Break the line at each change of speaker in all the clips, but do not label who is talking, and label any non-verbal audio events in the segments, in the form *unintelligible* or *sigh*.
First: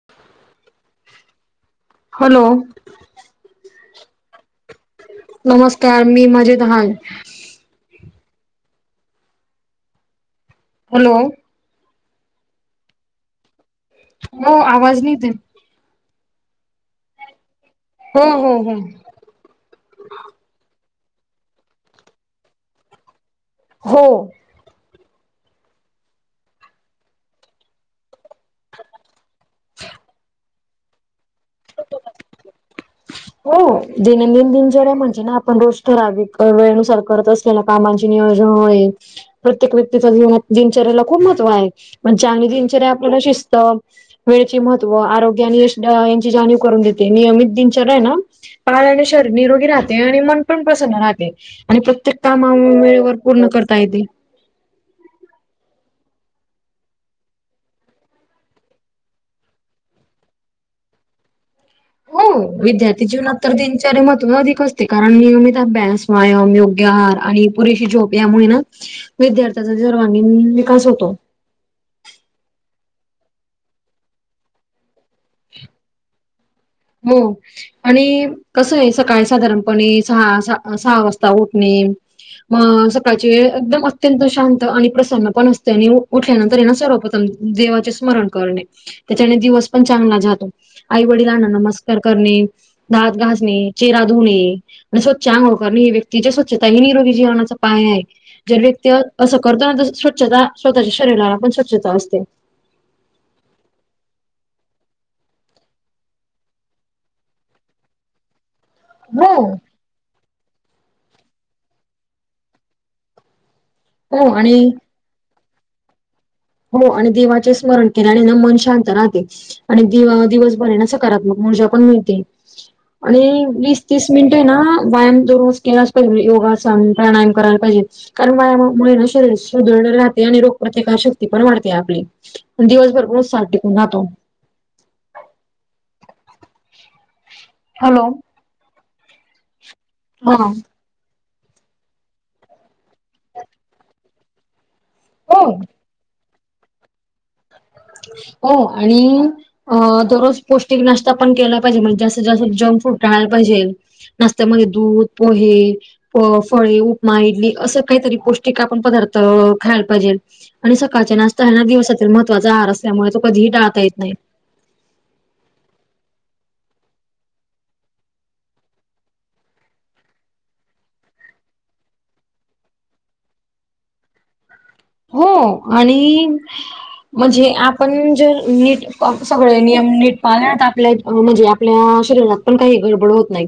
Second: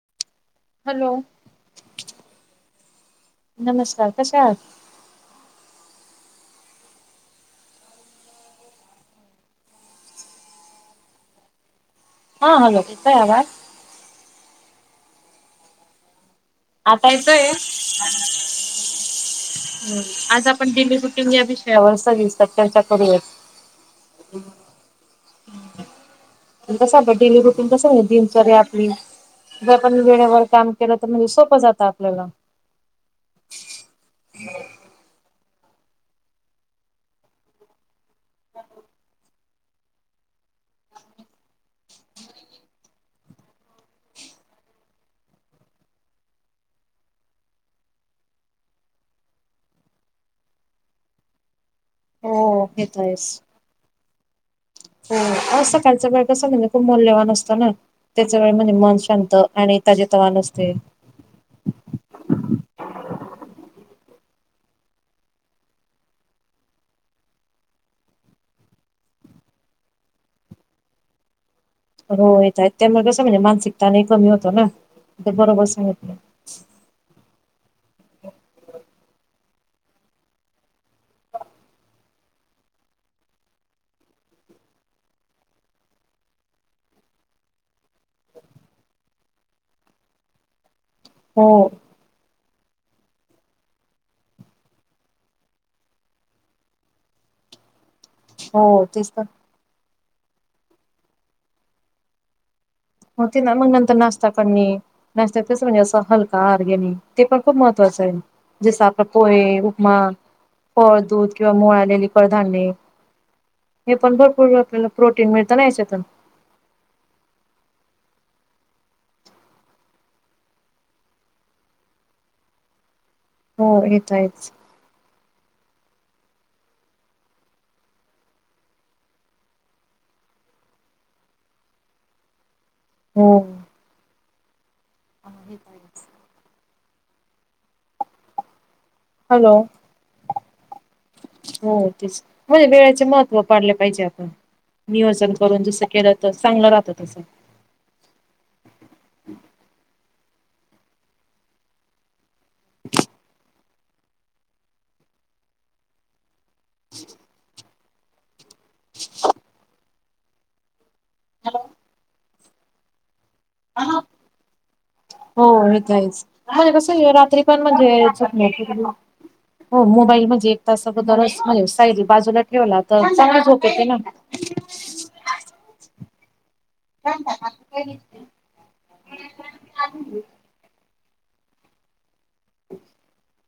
*unintelligible*
Hello चिकीचिक
hello
नमस्कार कशा आहात?
नमस्कार मी मजेत आहं. हॅलो
हा हॅलो येतोय आवाज?
नो आवाज नाही येते.
आत्ता येतोय?
हो हो हो.
ह आज आपण डेली रुटीन या विषयावर सविस्तर चर्चा करू यात.
हो.
कसं आपलं डेली रुटीन कसं दिनचर्या आपली, जे आपण वेळेवर काम केलं तर म्हणजे सोपं जातं आपल्याला.
हो दैनंदिन दिनचर्या म्हणजे ना आपण रोज ठराविक वेळेनुसार करत असतो त्याला कामाचे नियोजन प्रत्येक व्यक्तीच्या जीवनात दिनचर्येला खूप महत्त्व आहे, पण चांगली दिनचर्या आपल्याला शिस्त वेळेचे महत्व, आरोग्य आणि यांची जाणीव करून देते नियमित दिन दिनचर्याना *unintelligible* आणि शरीर निरोगी राहते, आणि मन पण प्रसन्न राहते, आणि प्रत्येक ते काम
हो
*unintelligible*
घेत
वेळेवर
आहेस
पूर्ण करता येते.
हो रोज सकाळच्या वेळ कसा म्हणजे खूप मौल्यवान असतो ना. त्याच वेळेमध्ये मन शांत आणि त्याचे तवानं असतंय.
हो विद्यार्थी जीवनात तर दिनचर्या महत्त्व अधिक असते कारण नियमित अभ्यास व्यायाम, योग्य आहार, आणि पुरेशी झोप, यामुळे ना विद्यार्थ्यांचा सर्वांगीण विकास होतो.
हो येतायेत त्यामुळ कसं ये म्हणजे मानसिक ताणही कमी होतो ना ते बरोबर सांगतलय
हो. आणि कस आहे सकाळी साधारणपणे सहा सहा सहा वाजता उठणे मग सकाळची वेळ एकदम अत्यंत शांत आणि प्रसन्न पण असते आणि उठल्यानंतर ये ना सर्व प्रथम देवाचे स्मरण करणे, त्याच्याने दिवस पण चांगला जातो, आई-वडिलांना
हो
नम स्कार करणे, दात घासणे, चेहरा धुणे आणि स्वच्छ आंघोळ करणे, ही व्यक्तीच्या स्वच्छता आणि निरोगी जीवनाचा पाया ये. ज्या
हो
व्यक्ती
तेच तर
असं करतात ना स्वच्छता स्वतःच्या शरीराला पण स्वच्छता असते.
होते ना मग नंतर नाश्ता करणे नाश्त्यात कसं म्हणजे असं हलका आहार घेणे ते पण खूप महत्त्वाच आहे, जसं आपलं
हो
पोहे, उप मा, फळ, दूध किंवा मोड आलेली कडधान्य हे पण
हो
भरपूर
आणि
आपल्याला प्रोटीन मिळतं ना याच्यातून.
हो आणि देवाचे स्मरण केल्याने ना मन शांत राहते. आणि देवा दिवसभर हाय ना सकारात्मक ऊर्जा पण मिळते. आणि वीस
हो
तीस
येत
मिनिट
आहेच
ना व्यायाम दर रोज केलाच पाहिजे योगासन, प्राणायाम करायला पाईजे कारण वायामामुळे न शरीर सुदृढ राहते आणि रोग प्रतिकार श ती पन वाडते आपली, दिवसभर पन
हो.
साठ टिकून राहतो.
*inaudible*
हॅलो.
हॅलो.
हा.
हो तेच मजे वेळेचे महत्त्व पाडले पाईजे आपन. नियोजन
हो
करून जसं केलं त चांगलं रातं तसं.
हो, आणि अ दररोज पौष्टिक नाश्ता पन केला पाईजे, मजे जास्तीत जास्त जंक फूड टाळला पाईजे नास्त्यामध्ये दूध पोहे पफ फळे, उपमा, इडली असं कैतरी पौष्टिक आपन पदार्थ खायाला पाईजेल. आनी सकाळच्या नास्ता हे ना दिवसातील महत्वाचा आहार असल्यामुळे तो कधीही टाळता येत नाई.
हो हे तर आहेच, मजे कसं रात्री पण मनजे यच हो मोबाईल मजे एकतास आगोदर स दरज मजे सायरी बाजूला ठेवला तर चांगली झोप येते ना.
हो, आनी मनजे आपन जर नीट सगळे नियम नीट पालनात, आपल्या मजे आपल्या शरीरात पण काई गडबड होत नाइ.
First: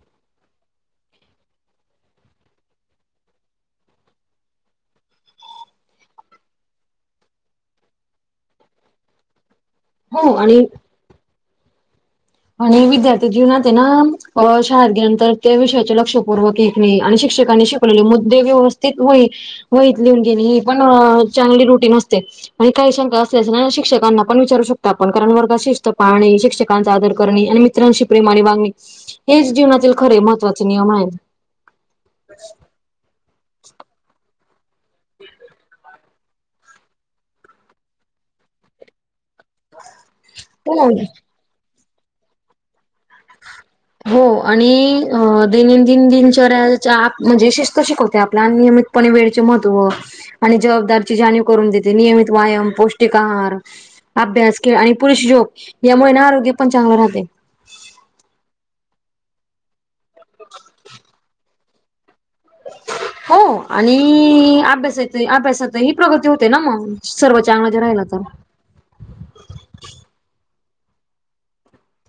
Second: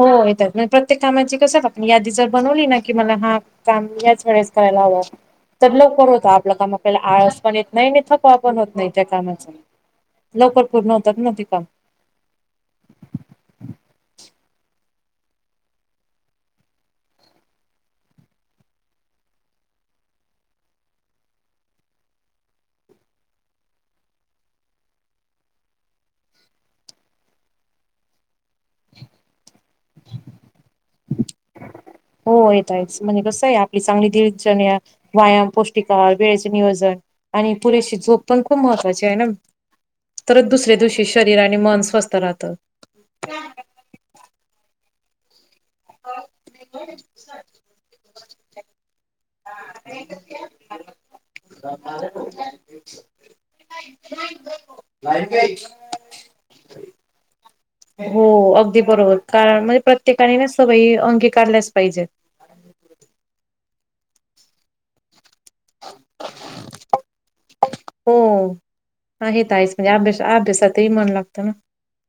हो हे त नाई प्रत्येक कामाची कसए पाका आपन यादी जर बनवली ना की मला हा काम याच वेळेस करायला हवं. तर लवकर होतं आपलं काम, आपल्याला आळस पन येत नाई आणि थकवा पन होत नाई त्या कामाचा.
हो
लवकर पूर्न होतात न ते काम.
आनी विद्यार्थी जीवनाते ना, अ शाळेत गेल्यानंतर त्या विषयाचे लक्षपूर्वक ऐकणे, आणि शिक्षकांनी शिक मुद्दे व्यवस्थित व वईत लिहून घेने, ही पन चांगली रुटीन असते. आनी काई शंका असल्याच ना शिक्षकांना पन विचारू शकता आपन, कारन वर्गात शिस्त पाळणे शिक्षकांचा आदर करने, आनी मित्रांशी प्रेमाने वागने हेच जीवनातील खरे महत्वाचे नियम आहेत.
हो येत आहेच, मनजे कसं आहे आपली चांगली दिनचर्या व्यायाम पौष्टिक अ वेळेचे नियोजन, आनी पुरेशी झोप पन खूप महत्त्वाचीए ना तरच दुसऱ्या
हो,
दिवशी शरीर आनी मन स्वस्तं राहतं.
हो आनी अ दैनंदीन दिनचर्याच्या मनजे शिस्त शिकवते आपल्याला, नियमीत पने वेळेचे महत्व आनी जवाबदारिची जानीव करून देते, नियमित व्यायाम पौष्टिक आहार अभ्यास, खेळ आनि पूरुष योग, यामुळे ना आरोग्य पन चांगलं राहते.
हो अगदी बरोबर, कारन मजे प्रत्येकाने ना सवई अंगी कारल्याच पाईजे.
हो, आनी आब्यासायचय ई अब्यासात त ही प्रगती होते ना मंग, सर्व चांगलं जर राहिलं तर.
हो हा हे तर आहेच, मनजे आब्याश आब्यासातई मन लागतं ना.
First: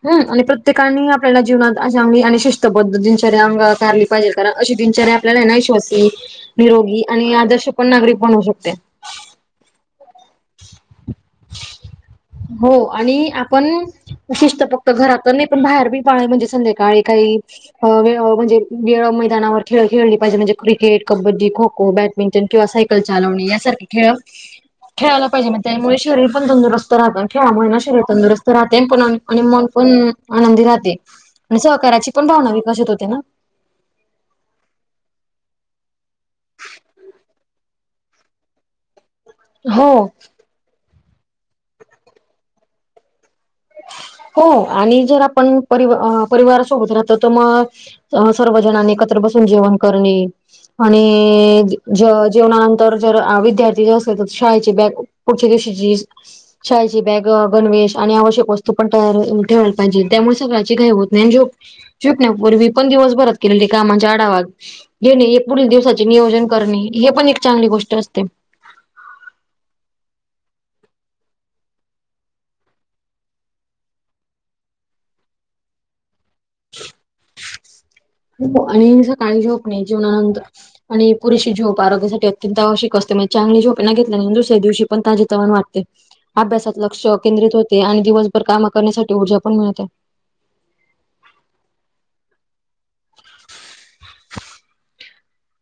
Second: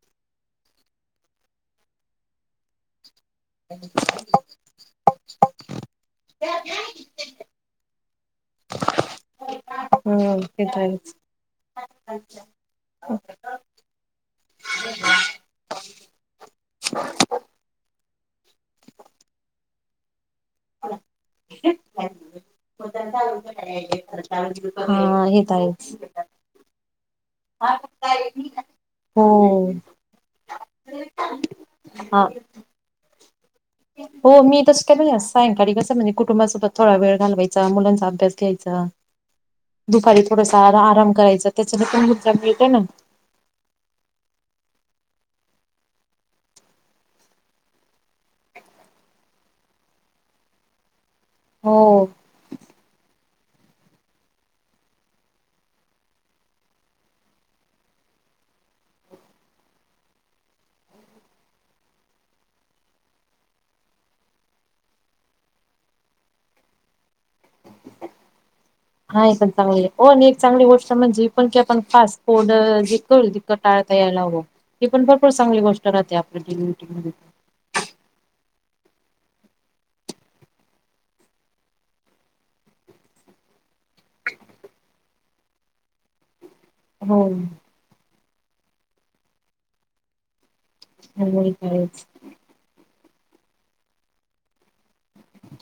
हम्म, आनी प्रत्येकानी आपल्याला जीवनात अशा शिस्त पद्धती दिनचर्या अंगीकारली कारन अशी दिनचरीया आपल्याला एना ईश्वासी, निरोगी, आनी आदर्श पन नागरिक बनउ शकते.
हम्म, ते त आएच.
हो, आनी आपन शिस्त फक्त घरात नाई पन बाहेर बी पाळी मनजे संध्याकाळी काई अ वेळ मनजे वेळ मैदानावर खेळ खेळली पाईजे मनजे क्रिकेट, कबड्डी, खो खो, बॅडमिंटन, किंवा सायकल चालवणे यासारखे खेळं
हा
खेळायला
हे
पाहिजे
तर
मग
आहेच
त्यामुळे शरीर पण तंदुरूस्त त राहतं, आणि खेळामुळे ना शरीर तंदुरुस्त राहते पन आनी मन
हो
पन आनंदी राहते. आनी सहकार्याची
हा
पन भावना विकसित होते ना.
हो, मी तस काय मनजे सायंकाळी कसं म्हणजे कुटुंबासोबत थोडा वेळ घालवायचा, मुलांचा अभ्यास घ्यायचा,
हो
दुपारी थोडासा आराम करायचा, त्याचाने पण मुद्दा मिळतो ना.
हो, आणि जर आपण परि परिवार सोबत राहतो तर मग अं सर्व जणानी एकत्र बसून जेवण करणे, आणि अ
हो
जेव जेवणानंतर जर विद्यार्थी जे असल तर शाळेचे बॅग पुढच्या दिवशीची छयची बॅग, गणवेश आणि आवश्यक वस्तू पण तयार ठेवायला पाहिजे, त्यामुळे सगळ्याची घाई होत नाही आणि जो जोपण्यापूर्वी पण दिवसभरात केलेले कामाचे आढावा घेणे, पुढील दिवसाचे नियोजन करणे, हे पण एक चांगली गोष्ट असते.
हा एक पण चांगली आहं हो आणि एक चांगली गोष्ट म्हणजे पण की आपण फास्ट फूड जे करू क टाळता यायला हवं हे पण भरपूर चांगली गोष्ट राहते आपल्या डेली रुटीन मध्ये.
हो आणि सकाळी झोप नाही जेवणानंतर आणि पुरेशी झोप आरोग्यासाठी अत्यंत आवश्यक असते म्हणजे चांगली झोप ना घेतले नाही ना दुसऱ्या दिवशी पण ताजेतवाने वातं ते अभ्यासात लक्ष
हो
केंद्रित होते आणि दिवसभर काम करण्यासाठी ऊर्जा पण मिळते.
*unintelligible*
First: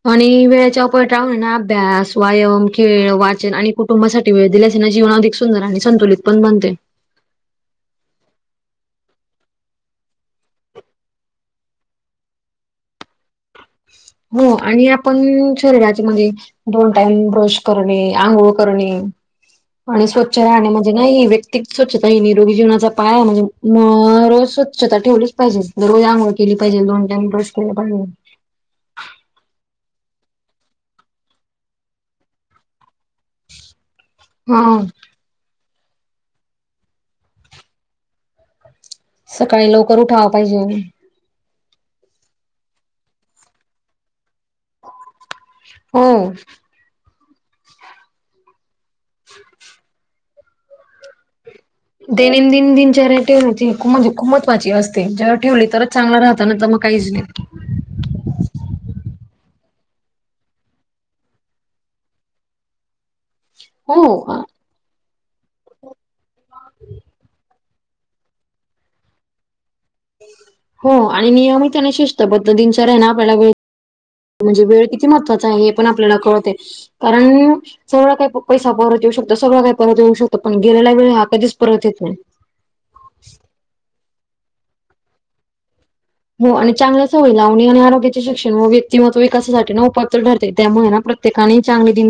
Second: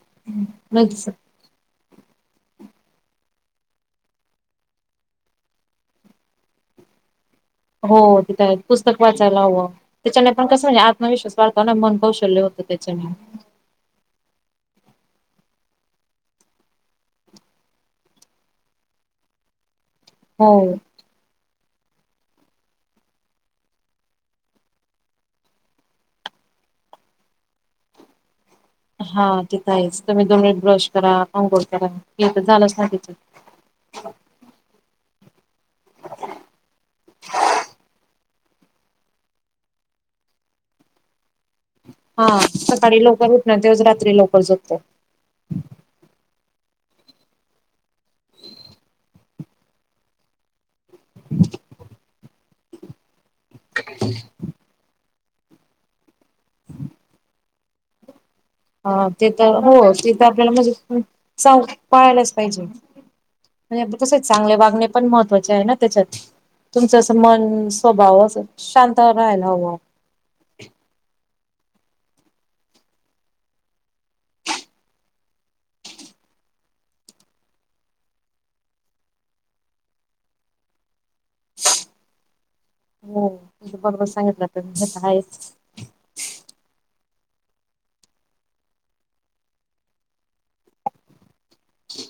आणि वेळेच्या
नाहीच
पयटावर आहे ना अभ्यास. व्यायाम खेळ वाचन आणि कुटुंबासाठी वेळ दिल्यास ना जीवन अधिक सुंदर आणि संतुलित पण बनते.
हो तिथे आहेत पुस्तक वाचायला हवं. त्याच्याने पण कसं म्हणजे आत्मविश्वास वाढतो ना मन कौशल्य होतं त्याच्याने.
हो आणि आपण शरीराच्या मध्ये दोन टाइम ब्रश करणे आंघोळ करणे आणि स्वच्छ राहणे
हो.
म्हणे नाही वैयक्तीक स्वच्छता हा निरोगी जीवनाचा पाया म्हणजे म रोज स्वच्छता ठेवलीच पाहिजे. दररोज आंघोळ केली पाहिजे आणं दोन टाइम ब्रश केला पाहिजे.
हा ते तर आहेच तुम्ही दोन वेळ ब्रश करा अंघोळ करा हे तर झालंच नाही त्यांच्यात.
हा सकाळी लवकर उठावा पाहिजे.
हा सकाळी लवकर उठणार तेच रात्री लवकर झोपते.
हो *unintelligible*
*unintelligible*
दैनंदिन दिनचर्या ठेवण्याचे हेतू खूप महत्वाची असते जर ठेवली तरच चांगला राहते. त्यानंतर मग काहीच नाही.
हा ते हो ते तर आपल्याला म्हणजे चाव पाळायलाच पाहिजे. म्हणजे तसे
हो
चांगले वागणे पण महत्त्वाचे आहे ना त्याच्यात तुमचं अस मन स्वभावचं शांत राहायला हवा.
हो हो आणि नेहमी त्यांना आणि शिस्तबद्ध दिनचर्या नाही बाळगली म्हणजे वेळ किती महत्वाचा आहे हे पण आपल्याला कळते. कारण सगळं काय पैसा परत येऊ शकतो सगळं काय परत येऊ शकतं पण गेलेला वेळ हा कधीच परत येत नाही.
हो तुमच्या बरोबर सांगितलं तर हे तर आहेच.
हो आणि चांगल्या सवय लावणे आणि आरोग्याचे शिक्षण व्यक्तिमत्व विकासासाठी ना उपयुत ठरते त्यामुळे ना प्रत्यक ठिकाणी चांगली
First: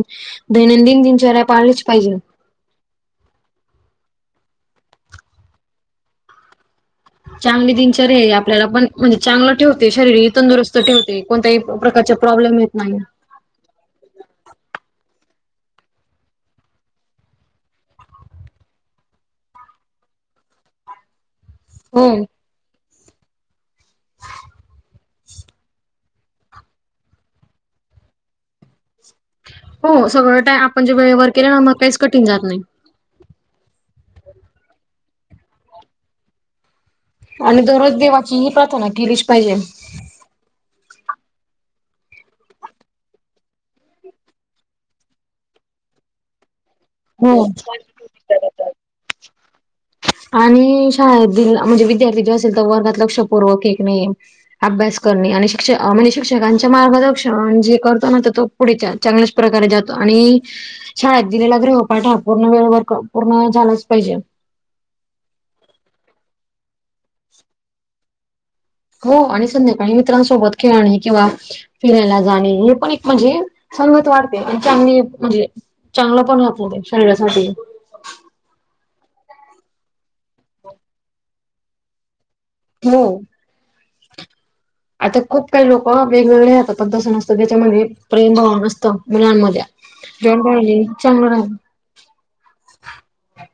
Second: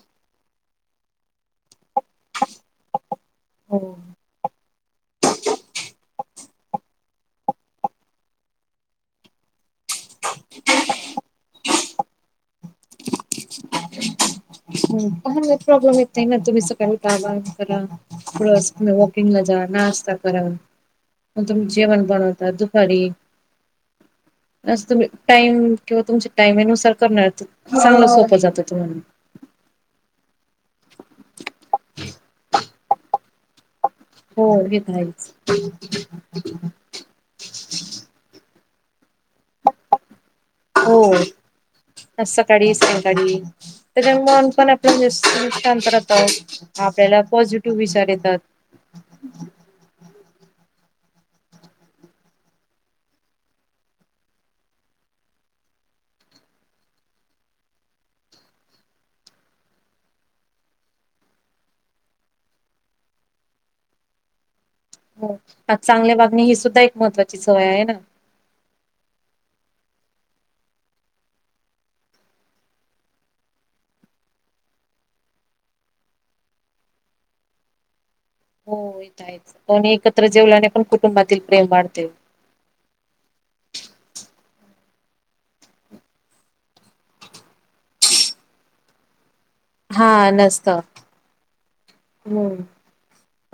दैनंदिन दिनचर्या पाळलीच पाहिजे.
हो
चांगली दिनचर्या ही आपल्याला पण म्हणजे चांगलं ठेवते शरीर ही तंदुरुस्त ठेवते. कोणत्याही प्रकारच्या प्रॉब्लेम येत नाही.
पहान प्रॉब्लेम येत नाही ना तुम्ही सकाळी उठवा हे करा. रोज तूम्ही वोकींगला जा नाश्ता करा. मग तुम्ही जेवन
हो
बनवता दुपारी, असं तुम्ही टाइम ठेवा तुमच्या टाईमनुसार करणार चांगलं सोपं जातं तुम्हाला.
हो सगळं टाय आपण जे वेळेवर केले ना मग काहीच कठीण जात नाही.
हो हे तर आहेच.
आणि दररोज देवाची ही प्रार्थना केलीची पाहिजे.
हो. आज सकाळी सयंकाळी तर मन पण आपल्या ज शांत राहत. होता वो. आपल्याला
हो.
पॉझिटिव्ह विचार येतात.
आणि शाळेदील म्हणजे विद्यार्थी जे असेल तर वर्गात लक्षपूर्वक एक नाहीये अभ्यास करणे आणि शिक्ष म्हणजे शिक्षकांचे मार्गदर्शन जे करतो ना तर तो पुढच्या चांगल्याच प्रकारे जातो आणि शाळेत दिलेला ग्रह पाठ हा पूर्ण वेळेवर क पूर्ण झालाच पाहिजे.
हो त्यात चांगल्या वागणी ही सुद्धा एक महत्त्वाची सवय आहे ना.
हो आणि संध्याकाळी मित्रांसोबत खेळणे किंवा फिरायला जाणे हे पण एक म्हणजे संगत वाढते आणि त्यांनी म्हणजे चांगलं पण होतो हो ते शरीरासाठी.
हो येता आहेच दोन्ही एकत्र जेवल्याने पण कुटुंबातील प्रेम वाढते.
हो.
*unintelligible*
आता खूप काही लोकं वेगवेगळे राहतात पण तसं नसतं ज्याच्यामध्ये प्रेमभाव नसतं मुलांमध्या. जेवण बाडली चांगलं राहीन.
मंग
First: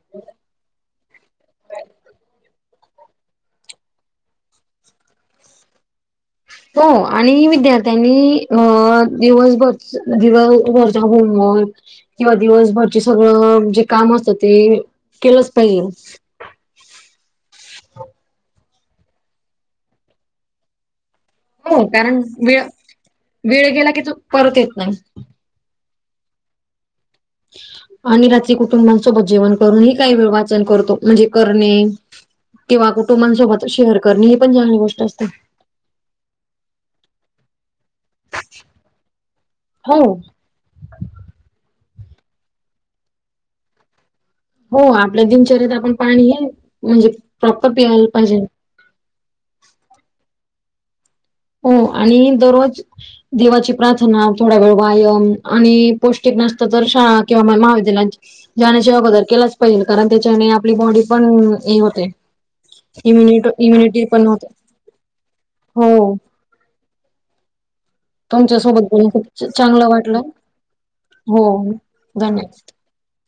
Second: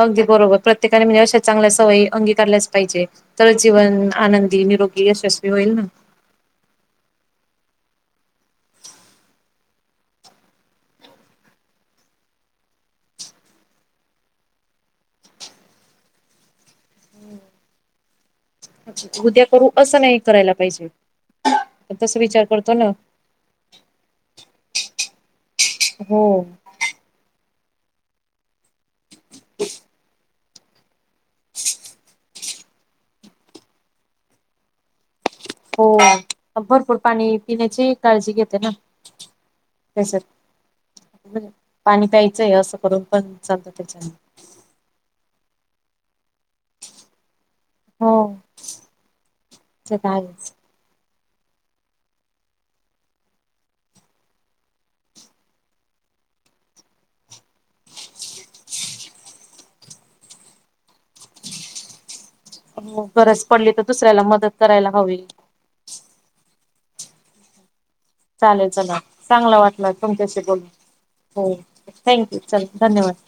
अगदी बरोबर प्रत्येकाने म्हणजे अशा चांगल्या सवयी अंगीकारल्याच पाहिजे. तर जीवन आनंदी निरोगी यशस्वी होईल ना.
तो आणि विद्यार्थ्यांनी हा दिवसभर दिवसभरचा होमवर्क म किंवा दिवसभरची सगळं जे काम असतं ते केलंच पाहिजे.
उद्या करू असं नाही करायला पाहिजे.
हो
तस
कारण
विचार
वेळ
करतो ना
वेळ गेला की तो परत येत नाही.
हो.
आणि रात्री कुटुंबांसोबत जेवण करून ही काही वेळ वाचन करतो. म्हणजे करणे किंवा कुटुंबसोबत शेअर करणे हे पण चांगली गोष्ट असते.
हो भरपूर पाणी पिण्याचे काळजी घेते ना
हो
त्याच्यात. *inaudible* पाणी प्यायचंय असं करून पण चालतं त्याच्याने.
हो आपल्या दिनचर्याेत आपण पाणी हे म्हणजे प्रॉपर पियायला पाहिजे.
सतावीस.
हो आणि दररोज देवाची प्रार्थना थोडा वेळ व्यायाम आणि पौष्टिक नाश्ता तर शाळा किंवा मला महाविद्यालयात. जण्याशिवाय गदर केलाच पाहिजे कारण त्याच्याने आपली बॉडी पण हे होते.
होतगरज
इम्युनिट
पडली तर
इम्युनिटी
दुसऱ्याला
पण होते.
मदत करायला हवी.
हो. तुमच्या
चालेल
सोबत
चला
बोलून खूप च-
चांगला
चांगलं
वाटलं तुमच्याशी बोलून. हो थँक्यू
धन्यवाद.
चल धन्यवाद.